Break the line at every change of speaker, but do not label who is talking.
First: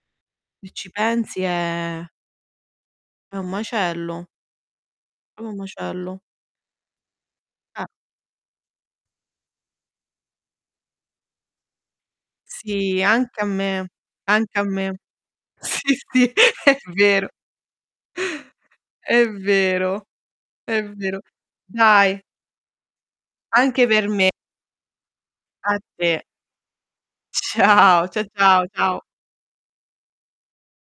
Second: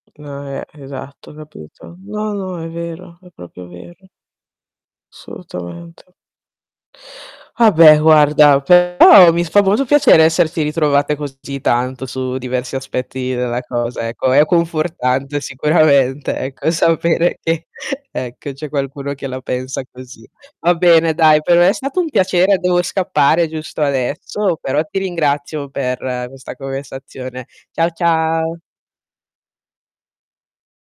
No, ehm,
E ci
esatto, ho
pensi
capito.
è
No, no, è vero, è
è un
proprio vero.
macello. Un
Assolutamente.
macello.
Ah
Eh.
beh, guarda, però mi fa molto piacere esserti ritrovate così tanto, su diversi
Sì,
aspetti
anche a
della
me,
cosa, ecco. È
anche a me.
confortante
Sì, sì,
sicuramente, ecco,
è vero.
sapere che, ecco, c'è qualcuno che
È
la pensa
vero,
così. Va
è
bene,
vero.
dai, per me è stato un
Dai,
piacere, devo scappare giusto
Anche per me.
adesso, però ti ringrazio
A
per
te.
questa conversazione. Ciao,
Ciao, cia
ciao.
ciao, ciao